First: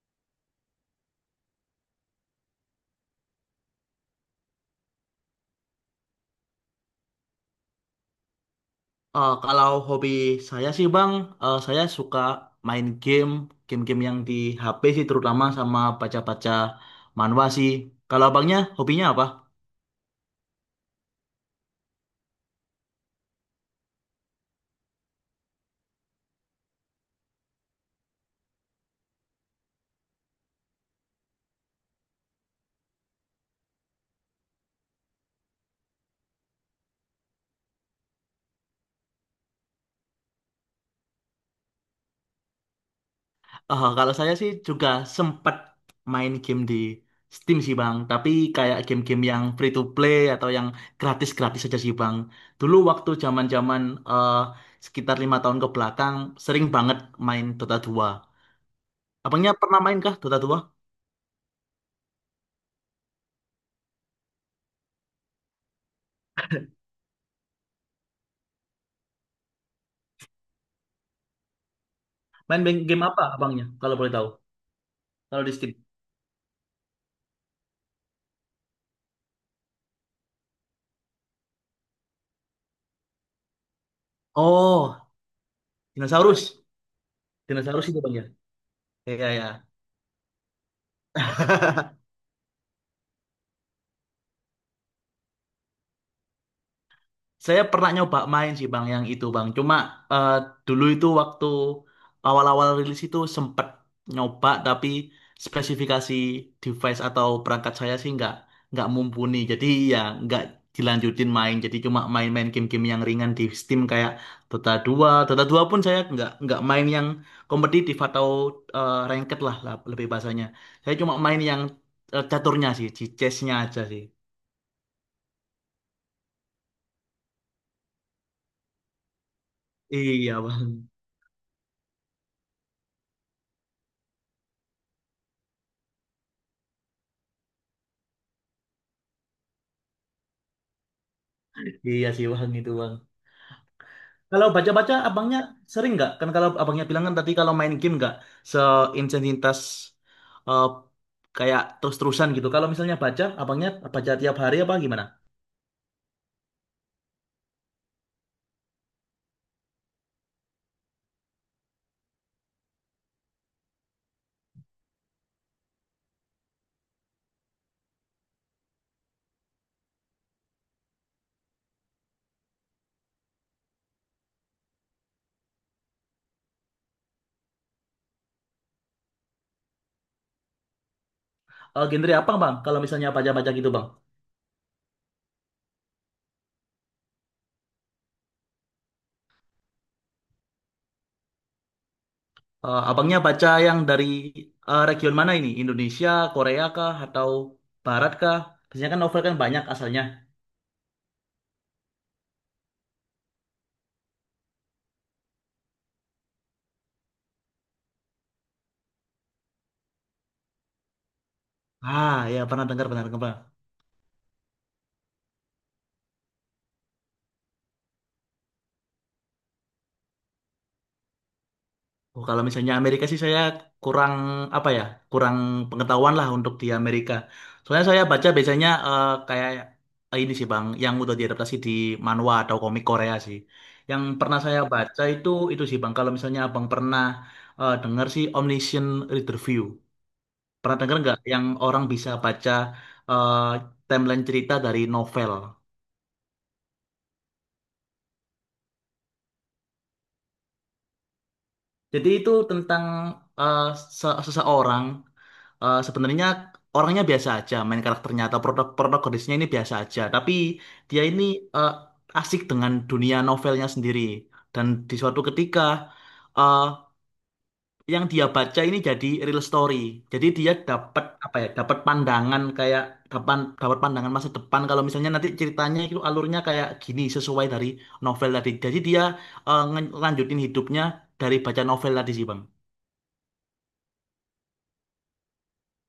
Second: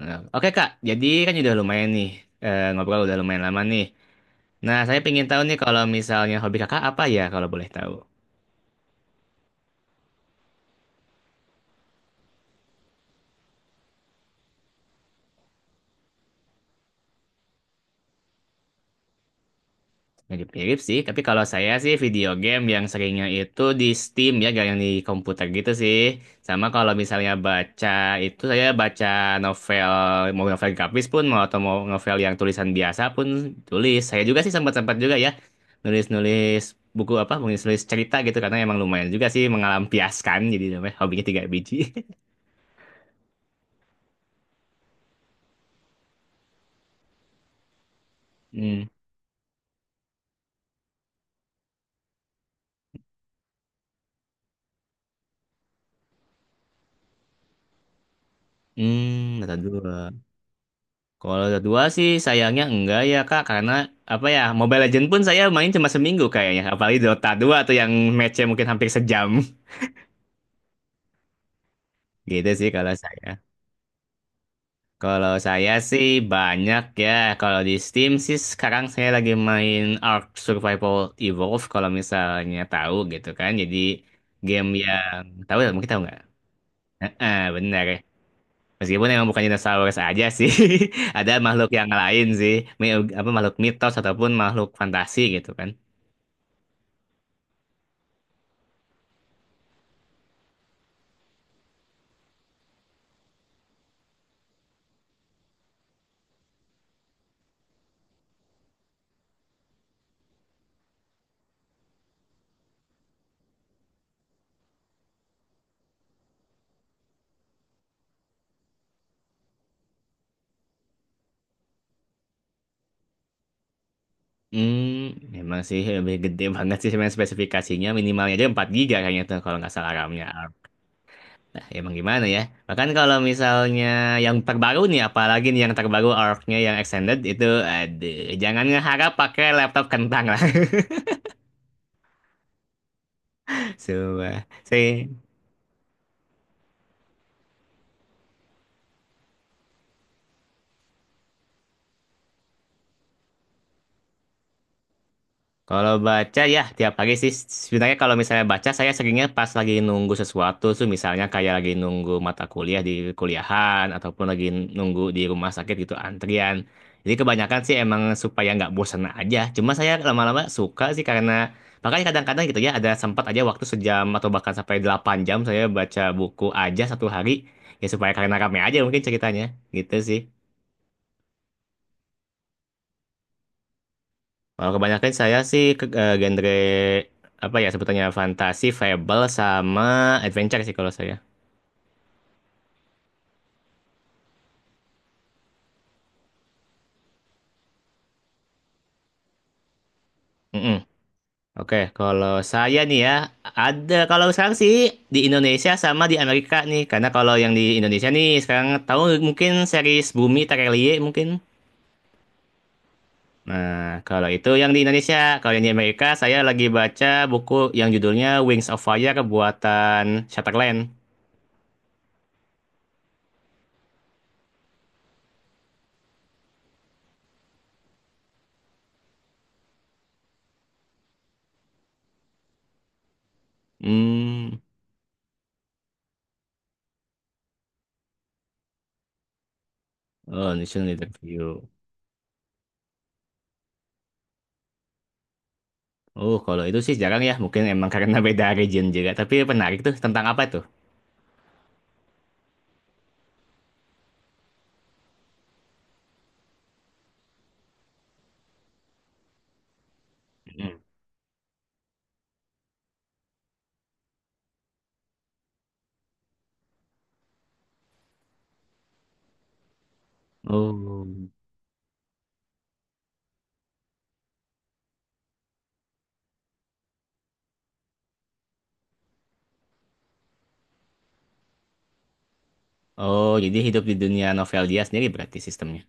Nah, oke Kak, jadi kan udah lumayan nih, ngobrol udah lumayan lama nih. Nah, saya pengen tahu nih, kalau misalnya hobi Kakak apa ya, kalau boleh tahu. Kalau hobi saya sih Bang, saya suka main game, game-game yang di HP sih terutama sama baca-baca manhwa sih. Kalau abangnya hobinya apa? Mirip-mirip sih, tapi kalau saya sih video game yang seringnya itu di Steam ya, gak yang di komputer gitu sih. Sama kalau misalnya baca itu, saya baca novel, mau novel grafis pun mau atau mau novel yang tulisan biasa pun tulis. Saya juga sih sempat-sempat juga ya nulis-nulis buku apa, nulis-nulis cerita gitu karena emang lumayan juga sih mengalampiaskan, jadi namanya hobinya tiga biji. Kalau saya sih juga sempat main game di Steam sih Bang, tapi kayak Hmm, game-game yang free to play atau yang gratis-gratis aja sih Bang. Dulu waktu zaman-zaman eh, sekitar 5 tahun ke belakang sering banget main Dota 2. Abangnya Dota 2. pernah main kah Dota 2? Kalau Dota 2 sih sayangnya enggak ya Kak, karena apa ya, Mobile Legends pun saya main cuma seminggu kayaknya. Apalagi Dota 2 tuh yang matchnya mungkin hampir sejam. Gitu Main sih game kalau game apa saya. abangnya kalau boleh tahu? Kalau Kalau di saya Steam? sih banyak ya. Kalau di Steam sih sekarang saya lagi main Ark Survival Evolved, kalau misalnya tahu gitu kan. Jadi game Oh, yang tahu ya, mungkin tahu nggak? dinosaurus. Heeh, benar. Dinosaurus itu Bang ya? Meskipun Iya, emang bukan ya. dinosaurus aja sih, ada makhluk yang lain sih, apa makhluk mitos ataupun makhluk fantasi gitu kan. Saya pernah nyoba main sih Bang yang itu Bang. Cuma eh, dulu itu waktu awal-awal rilis itu sempet nyoba tapi spesifikasi device atau perangkat saya sih nggak mumpuni. Jadi ya nggak dilanjutin main. Jadi cuma main-main game-game yang ringan di Steam kayak Dota 2. Dota 2 pun saya nggak main yang kompetitif atau ranked lah, lebih bahasanya. Saya cuma main yang caturnya sih, di chessnya aja sih. Hmm, memang sih lebih gede banget sih, sebenarnya spesifikasinya minimalnya aja 4 giga kayaknya tuh kalau nggak salah RAM-nya. Iya Bang. Nah, emang gimana ya? Bahkan kalau misalnya yang terbaru nih, apalagi nih yang terbaru ARC-nya yang extended itu, aduh, jangan ngeharap pakai laptop kentang lah. Iya sih Bang itu Bang. Coba Kalau baca-baca sih. abangnya sering nggak? Kan kalau abangnya bilang kan tadi kalau main game nggak seintensitas eh, kayak terus-terusan gitu. Kalau misalnya baca, abangnya baca tiap hari apa gimana? Kalau baca ya tiap pagi sih, sebenarnya kalau misalnya baca, saya seringnya pas lagi nunggu sesuatu tuh, misalnya kayak lagi nunggu mata kuliah di kuliahan ataupun lagi nunggu di rumah sakit gitu antrian. Jadi kebanyakan sih emang supaya nggak bosan aja. Cuma saya lama-lama suka sih, karena makanya kadang-kadang gitu ya ada sempat aja waktu sejam atau bahkan sampai 8 jam saya baca buku aja satu hari, ya supaya karena rame aja mungkin ceritanya, gitu sih. Genre apa bang? Kalau misalnya baca-baca gitu bang? Kalau kebanyakan saya sih ke genre apa ya sebutannya, fantasi, fable sama adventure sih kalau saya. Abangnya baca yang dari region mana ini? Indonesia, Korea kah? Atau Barat kah? Biasanya kan novel kan banyak asalnya. Mm-mm. Oke, kalau saya nih ya ada, kalau sekarang sih di Indonesia sama di Amerika nih. Karena kalau yang di Indonesia nih sekarang, tahu mungkin series Bumi Terelie mungkin. Ah ya, pernah dengar. Nah, kalau itu yang di Indonesia, kalau yang di Amerika saya lagi baca buku yang judulnya Wings of Fire buatan Shatterland. Oh, kalau misalnya Amerika sih saya kurang apa ya, kurang pengetahuan lah untuk di Amerika. Soalnya saya baca biasanya kayak ini sih Bang, yang udah diadaptasi di manhwa atau komik Korea sih. Yang pernah Hmm, saya baca itu sih Bang, kalau misalnya Abang pernah dengar sih Omniscient Reader View. oh, Pernah National dengar nggak yang Interview. orang bisa baca eh, timeline cerita dari novel? Oh, kalau itu sih jarang ya, mungkin emang karena beda region juga. Tapi menarik tuh, tentang apa tuh? Jadi itu tentang eh, seseorang, sebenarnya orangnya biasa aja, main karakternya atau produk protagonisnya ini biasa aja, tapi Mm. dia ini eh, asik dengan dunia novelnya sendiri. Dan di suatu ketika eh, yang dia baca ini jadi real story. Jadi dia dapat Oh. apa ya? Dapat pandangan kayak dapat dapat pandangan masa depan kalau misalnya nanti ceritanya itu alurnya kayak gini sesuai dari novel tadi. Jadi dia ngelanjutin hidupnya dari baca novel tadi sih, Bang. Oh, jadi hidup di dunia novel dia sendiri berarti sistemnya.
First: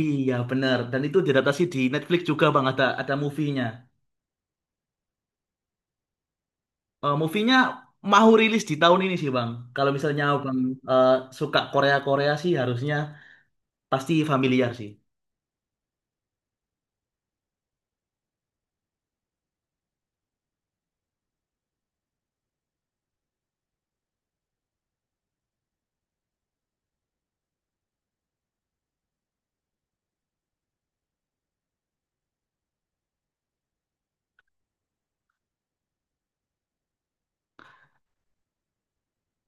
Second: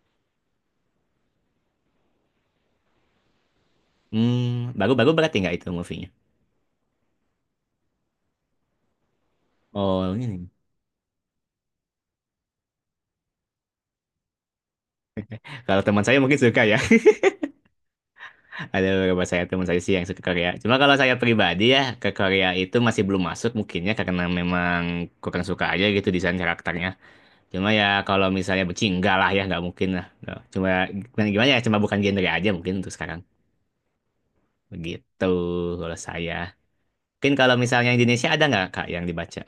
Iya benar, dan itu diadaptasi di Netflix juga Bang, ada movie-nya. Hmm, baru-baru berarti nggak itu movie-nya? Eh, movie-nya mau rilis di tahun ini sih Bang. Kalau Oh, misalnya ini. Bang eh, suka Korea-Korea sih harusnya pasti familiar sih. Kalau teman saya mungkin suka ya. Ada beberapa saya teman saya sih yang suka Korea. Cuma kalau saya pribadi ya, ke Korea itu masih belum masuk mungkinnya, karena memang kurang suka aja gitu desain karakternya. Cuma ya kalau misalnya benci, enggak lah ya, nggak mungkin lah. Nggak. Cuma gimana, gimana ya, cuma bukan genre aja mungkin untuk sekarang. Begitu kalau saya. Mungkin kalau misalnya Indonesia ada nggak Kak yang dibaca?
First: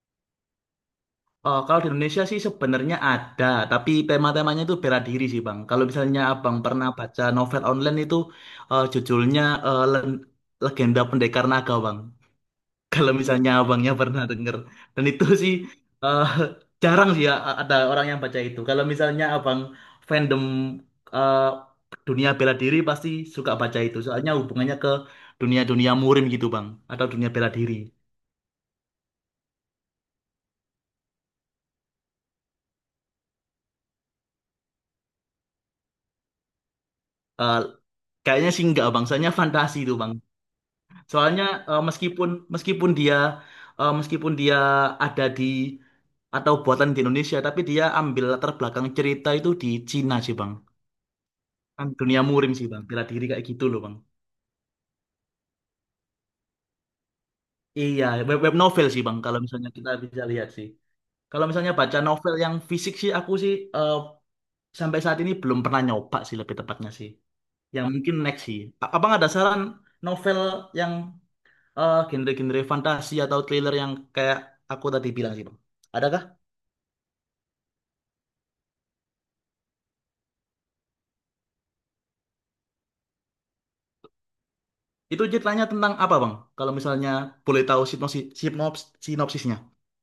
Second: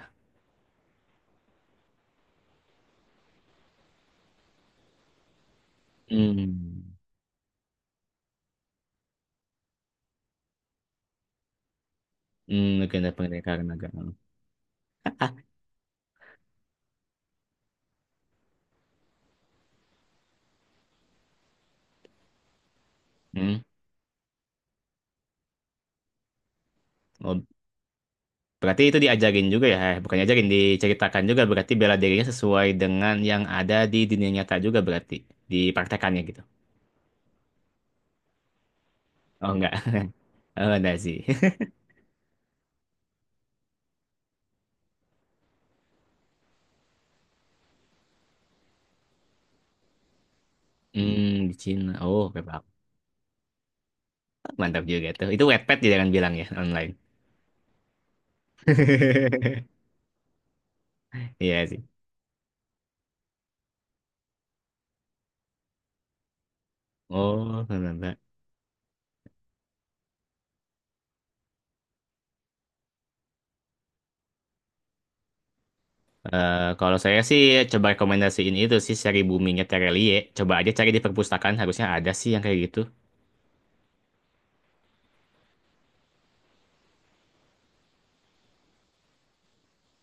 Eh, kalau di Indonesia sih sebenarnya ada tapi tema-temanya itu bela diri sih Bang. Kalau misalnya Abang pernah Hmm, baca novel online itu judulnya eh, Len- Legenda Pendekar Naga Bang. Mungkin Kalau ada misalnya pendekar naga. abangnya pernah denger. Dan itu sih eh, jarang sih ya ada orang yang baca itu. Kalau misalnya abang fandom eh, dunia bela diri pasti suka Hmm. baca itu. Soalnya hubungannya ke dunia-dunia murim gitu bang. Atau dunia Oh, bela diri. berarti itu diajarin juga ya? Eh, bukan diajarin, diceritakan juga. Berarti bela dirinya sesuai dengan yang ada di dunia nyata juga berarti. Dipraktekannya gitu. Eh, kayaknya sih enggak bang. Soalnya Oh enggak. fantasi itu bang. Oh enggak sih. Soalnya eh, meskipun meskipun dia eh, meskipun dia ada di atau buatan di Indonesia. Tapi dia ambil latar belakang cerita itu di Cina sih bang. Hmm, di Kan Cina. dunia Oh, oke, murim Pak. sih bang. Bela diri kayak gitu loh bang. Mantap juga tuh. Itu Wattpad dia kan bilang ya, online. Iya, web novel sih Bang, kalau misalnya kita bisa lihat sih. Kalau Iya misalnya sih. baca novel yang fisik sih, aku sih sampai saat ini belum pernah nyoba sih lebih tepatnya sih. Oh, Yang mungkin next sih. Abang ada saran novel yang genre-genre fantasi atau thriller yang kayak aku tadi bilang sih Bang? Adakah? Kalau saya sih coba rekomendasiin itu sih, seri boomingnya Terelie. Coba aja cari di perpustakaan, harusnya ada sih yang kayak gitu. Itu ceritanya tentang apa Bang? Kalau misalnya boleh tahu sinopsis, sinopsisnya.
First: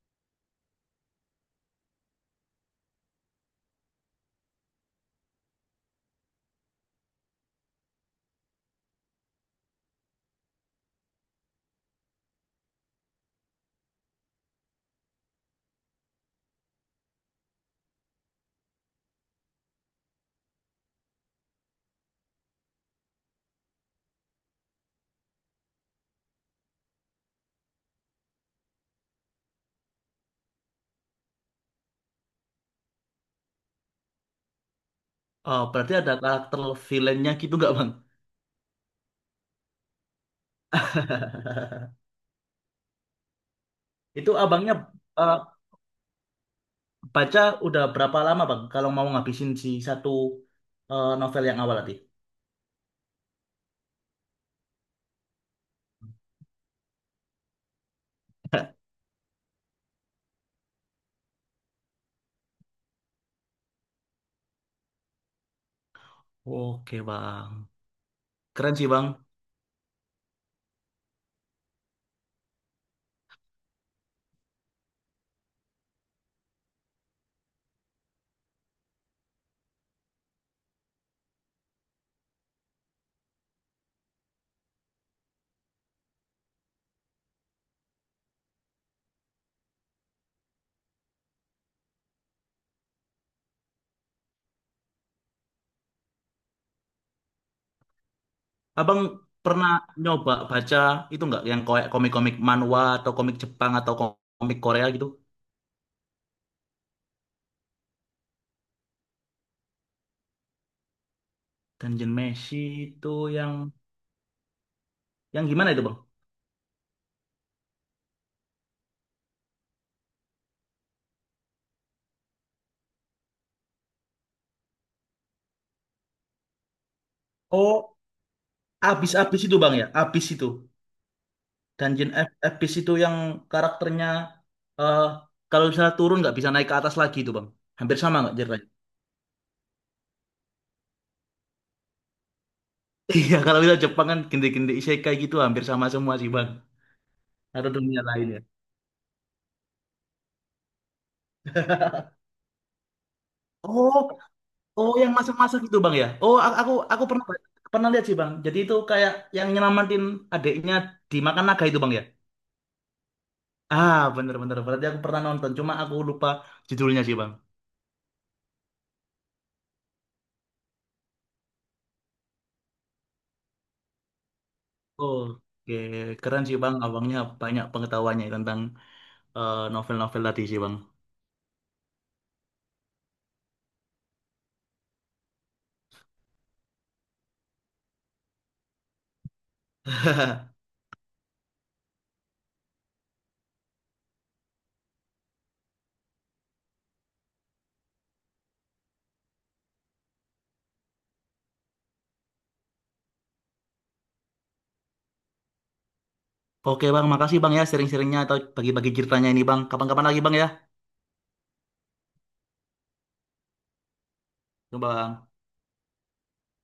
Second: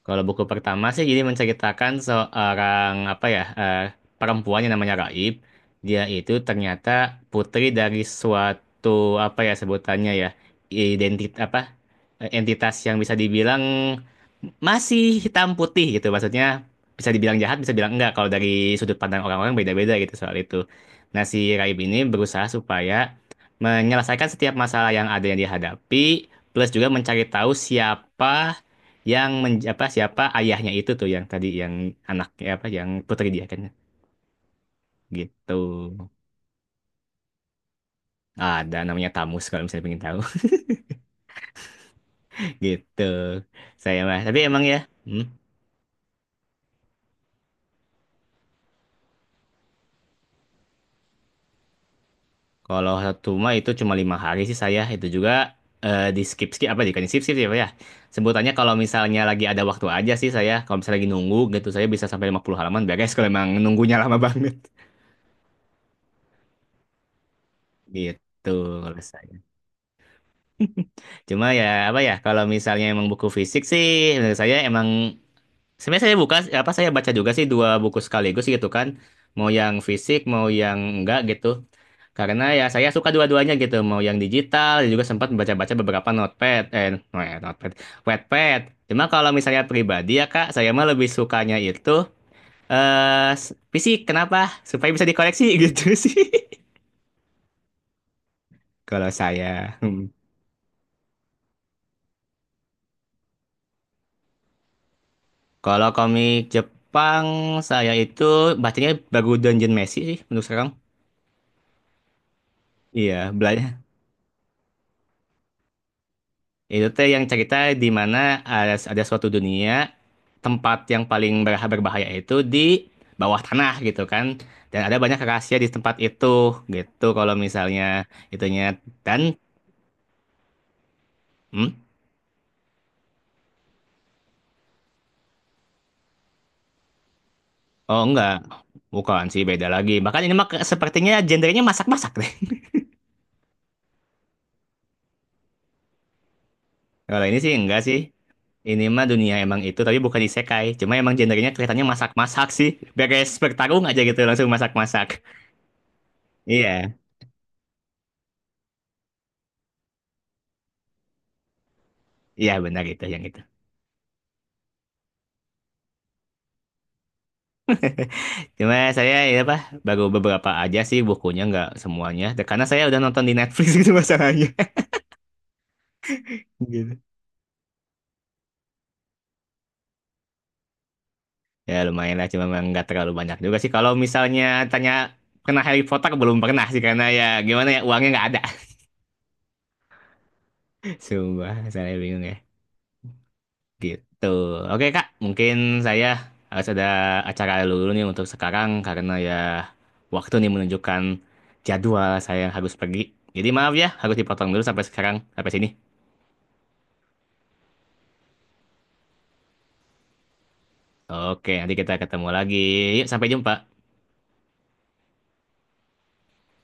Kalau buku pertama sih jadi menceritakan seorang apa ya perempuan yang namanya Raib. Dia itu ternyata putri dari suatu apa ya sebutannya ya, identit apa, entitas yang bisa dibilang masih hitam putih gitu. Maksudnya bisa dibilang jahat, bisa bilang enggak. Kalau dari sudut pandang orang-orang beda-beda gitu soal itu. Nah si Raib ini berusaha supaya menyelesaikan setiap masalah yang ada yang dihadapi, plus juga mencari tahu siapa yang men, apa siapa ayahnya itu tuh, yang tadi yang anaknya apa yang putri dia kan gitu. Oh, berarti ada karakter villainnya gitu nggak Bang? Ada namanya Tamus, kalau misalnya pengen tahu. Gitu saya mah, Itu tapi emang abangnya ya hmm, eh, baca udah berapa lama Bang kalau mau ngabisin si satu novel yang awal tadi? kalau satu mah itu cuma 5 hari sih saya itu, juga di skip skip apa, bukan di skip skip ya Pak, ya sebutannya, kalau misalnya lagi ada waktu aja sih saya, kalau misalnya lagi nunggu gitu saya bisa sampai 50 halaman beres kalau emang nunggunya lama banget. Oke Bang, Gitu keren sih kalau Bang. saya. Cuma ya apa ya kalau misalnya emang buku fisik sih, menurut saya emang, sebenarnya saya buka apa saya baca juga sih dua buku sekaligus gitu kan. Mau yang fisik, mau yang enggak gitu. Karena ya saya suka dua-duanya gitu, mau yang digital, dan juga sempat baca-baca beberapa notepad eh no, eh, notepad, Wattpad. Cuma kalau misalnya pribadi ya Kak, saya mah lebih sukanya itu fisik. Kenapa? Supaya bisa dikoleksi gitu sih. Abang Kalau pernah saya, hmm. nyoba baca itu nggak yang kayak komik-komik manhwa atau komik Jepang atau komik Korea gitu? Kalau komik Jepang saya itu bacanya baru Dungeon Messi sih menurut sekarang. Dungeon Meshi itu Iya, yang bela- yang gimana itu Bang? itu teh yang cerita di mana ada suatu dunia, tempat yang paling berbahaya itu di bawah tanah gitu kan. Dan ada banyak rahasia di tempat itu gitu, kalau Oh, misalnya itunya, dan abis-abis itu Bang ya, abis itu. hmm? Dungeon abis itu yang karakternya eh kalau misalnya turun nggak bisa naik ke atas lagi itu Bang. Hampir Oh sama enggak, nggak cerita? bukan sih, beda lagi. Bahkan ini mah sepertinya gendernya masak-masak deh. Iya, kalau kita Jepang kan gende-gende isekai gitu hampir sama semua sih bang. Kalau ini sih Atau enggak sih. dunia lain ya. Ini mah dunia emang itu tapi bukan isekai. Cuma emang gendernya kelihatannya masak-masak sih. Beres bertarung Oh, aja gitu langsung oh masak-masak. yang masak-masak itu bang ya. Oh, Iya, aku pernah pernah lihat sih bang. Jadi itu kayak yang nyelamatin adiknya dimakan naga itu bang ya. iya benar itu yang itu. Ah, bener-bener. Berarti aku pernah nonton. Cuma aku lupa judulnya sih bang. Cuma saya ya apa baru beberapa aja sih bukunya, nggak semuanya. Dan karena saya udah nonton di Netflix gitu masalahnya. Oke, keren sih bang. Gitu. Abangnya banyak pengetahuannya tentang novel-novel tadi sih bang. Ya lumayan lah, cuma memang nggak terlalu banyak juga sih. Kalau misalnya tanya pernah Harry Potter, belum pernah sih, karena ya gimana ya, uangnya nggak ada. Sumpah, saya bingung ya. Gitu. Oke Kak, mungkin saya harus ada acara dulu nih untuk sekarang, karena ya waktu nih menunjukkan jadwal saya yang harus pergi. Jadi maaf ya, harus dipotong dulu sampai sekarang, sampai sini. Oke bang, makasih bang ya sharing-sharingnya atau bagi-bagi ceritanya ini bang. Kapan-kapan lagi bang ya. Oke, nanti kita ketemu lagi. Yuk, sampai jumpa. Coba Bang.